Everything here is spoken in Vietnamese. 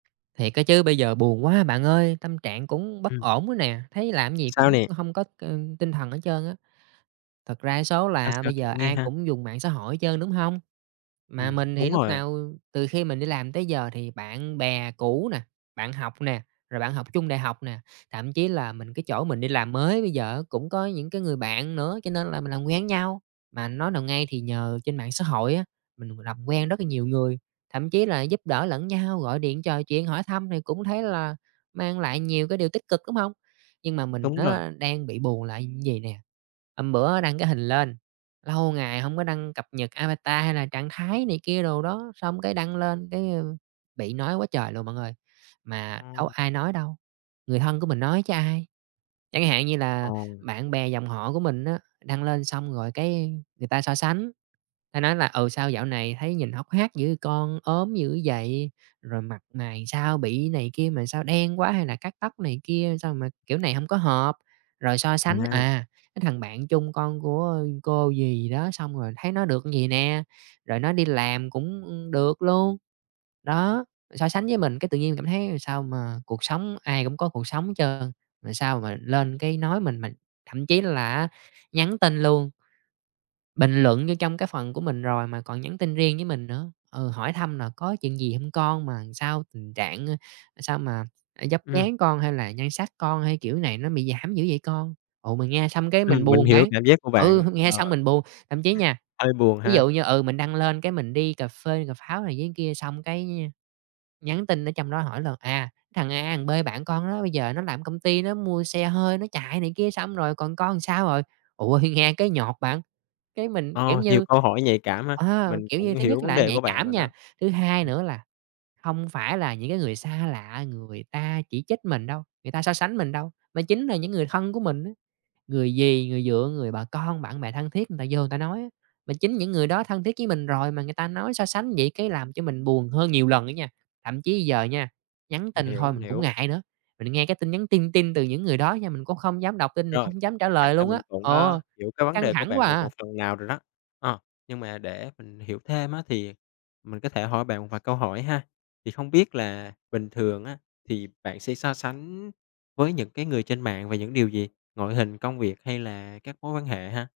Thiệt á chứ, bây giờ buồn quá bạn ơi, tâm trạng cũng bất Ừm. ổn quá nè, thấy làm cái gì Sao cũng nè? hông có, ưm, tinh thần hết trơn á. Thật ra cái số Sao, là sao? bây Kể giờ mình nghe ai ha. cũng dùng mạng xã hội hết trơn, đúng hông? Mà Ừm, mình thì đúng lúc rồi. nào, ừm, từ khi mình đi làm tới giờ thì bạn bè cũ nà, bạn học nè, rồi bạn học chung đại học nè, thậm chí là mình cái chỗ mình đi làm mới bây giờ á cũng có những cái người bạn nữa, cho nên là mình làm quen với nhau. Mà nói nào ngay thì nhờ trên mạng xã hội á, mình làm quen rất là nhiều người, thậm chí là giúp đỡ lẫn nhau, gọi điện trò chuyện hỏi thăm thì cũng thấy là mang lại nhiều cái điều tích cực, đúng hông? Nhưng mà mình Đúng rồi. á đang bị buồn là như vầy nè, hôm bữa á đăng cái hình lên, lâu ngày hông có đăng cập nhật avatar, hay là trạng thái này kia đồ đó, xong cái đăng lên cái, a, bị nói quá trời luôn bạn ơi. Mà đâu Ừm. ai nói đâu, người thân của mình nói chứ ai. Chẳng hạn như là Ồ. bạn bè dòng họ của mình á đăng lên xong rồi cái người ta so sánh, người ta nói là, ừ, "Sao dạo này thấy nhìn hốc hác dữ vậy con, ốm dữ vậy, rồi mặt mày làm sao bị này kia mà sao đen quá, hay là cắt tóc này kia sao mà kiểu này hổng có hợp." Rồi so sánh, [unintelligible] à, cái thằng bạn chung con của, a, cô dì gì đó xong rồi thấy nó được như vậy nè, rồi nó đi làm cũng, ưm, được luôn. Đó, so sánh với mình cái tự nhiên mình cảm thấy làm sao mà cuộc sống ai cũng có cuộc sống hết trơn, rồi sao mà lên cái nói mình mà thậm chí là á nhắn tin luôn. Bình luận vô trong cái phần của mình rồi mà còn nhắn tin riêng với mình nữa. Ừ, hỏi thăm là "Có chuyện gì hông con mà làm sao tình trạng, a, sao mà vóc Ừm. dáng con, hay là nhan sắc con hay kiểu này nó bị giảm dữ vậy con?" Ồ, mình nghe xong cái Ừm, mình mình buồn hiểu bạn, cảm giác của ừ, bạn. nghe Ờ. xong mình buồn. Thậm chí nha, Hơi buồn ví ha. dụ như, ừ, mình đăng lên cái mình đi cà phê cà pháo này với kia xong cái, a, nhắn tin ở trong đó hỏi là, à, "Cái thằng A thằng B bạn con đó bây giờ nó làm ở công ty nó mua xe hơi nó chạy này kia, xong rồi còn con làm sao rồi?" Ủa, thì nghe cái nhột bạn, cái mình, kiểu Ờ, nhiều như, câu hỏi nhạy cảm ha. ờ, Mình kiểu cũng như, thứ hiểu nhất vấn là nó đề nhạy của bạn cảm rồi đó. nha, thứ hai Ừm. nữa là hông phải là những cái người xa lạ người ta chỉ trích mình đâu, người ta so sánh mình đâu, mà chính là những người thân của mình đó. Người dì, người dượng, người bà con, bạn bè thân thiết người ta vô người ta nói á. Mà chính những người đó thân thiết với mình rồi mà người ta nói so sánh vậy, cái làm cho mình buồn hơn nhiều lần nữa nha, thậm chí giờ nha, nhắn Mình tin hiểu, thôi mình mình cũng hiểu. ngại nữa. Mình nghe cái tin nhắn tin tin từ những người đó nha, mình cũng không dám đọc tin, mình cũng Rồi. không dám trả Chắc lời là luôn á. mình cũng, a, Ừ. hiểu cái vấn Căng đề của thẳng quá bạn được một à! phần nào rồi đó. Ờ. Nhưng mà để mình hiểu thêm á thì mình có thể hỏi bạn một vài câu hỏi ha. Thì không biết là bình thường á thì bạn sẽ so sánh với những cái người trên mạng về những điều gì, ngoại hình, công việc hay là các mối quan hệ ha?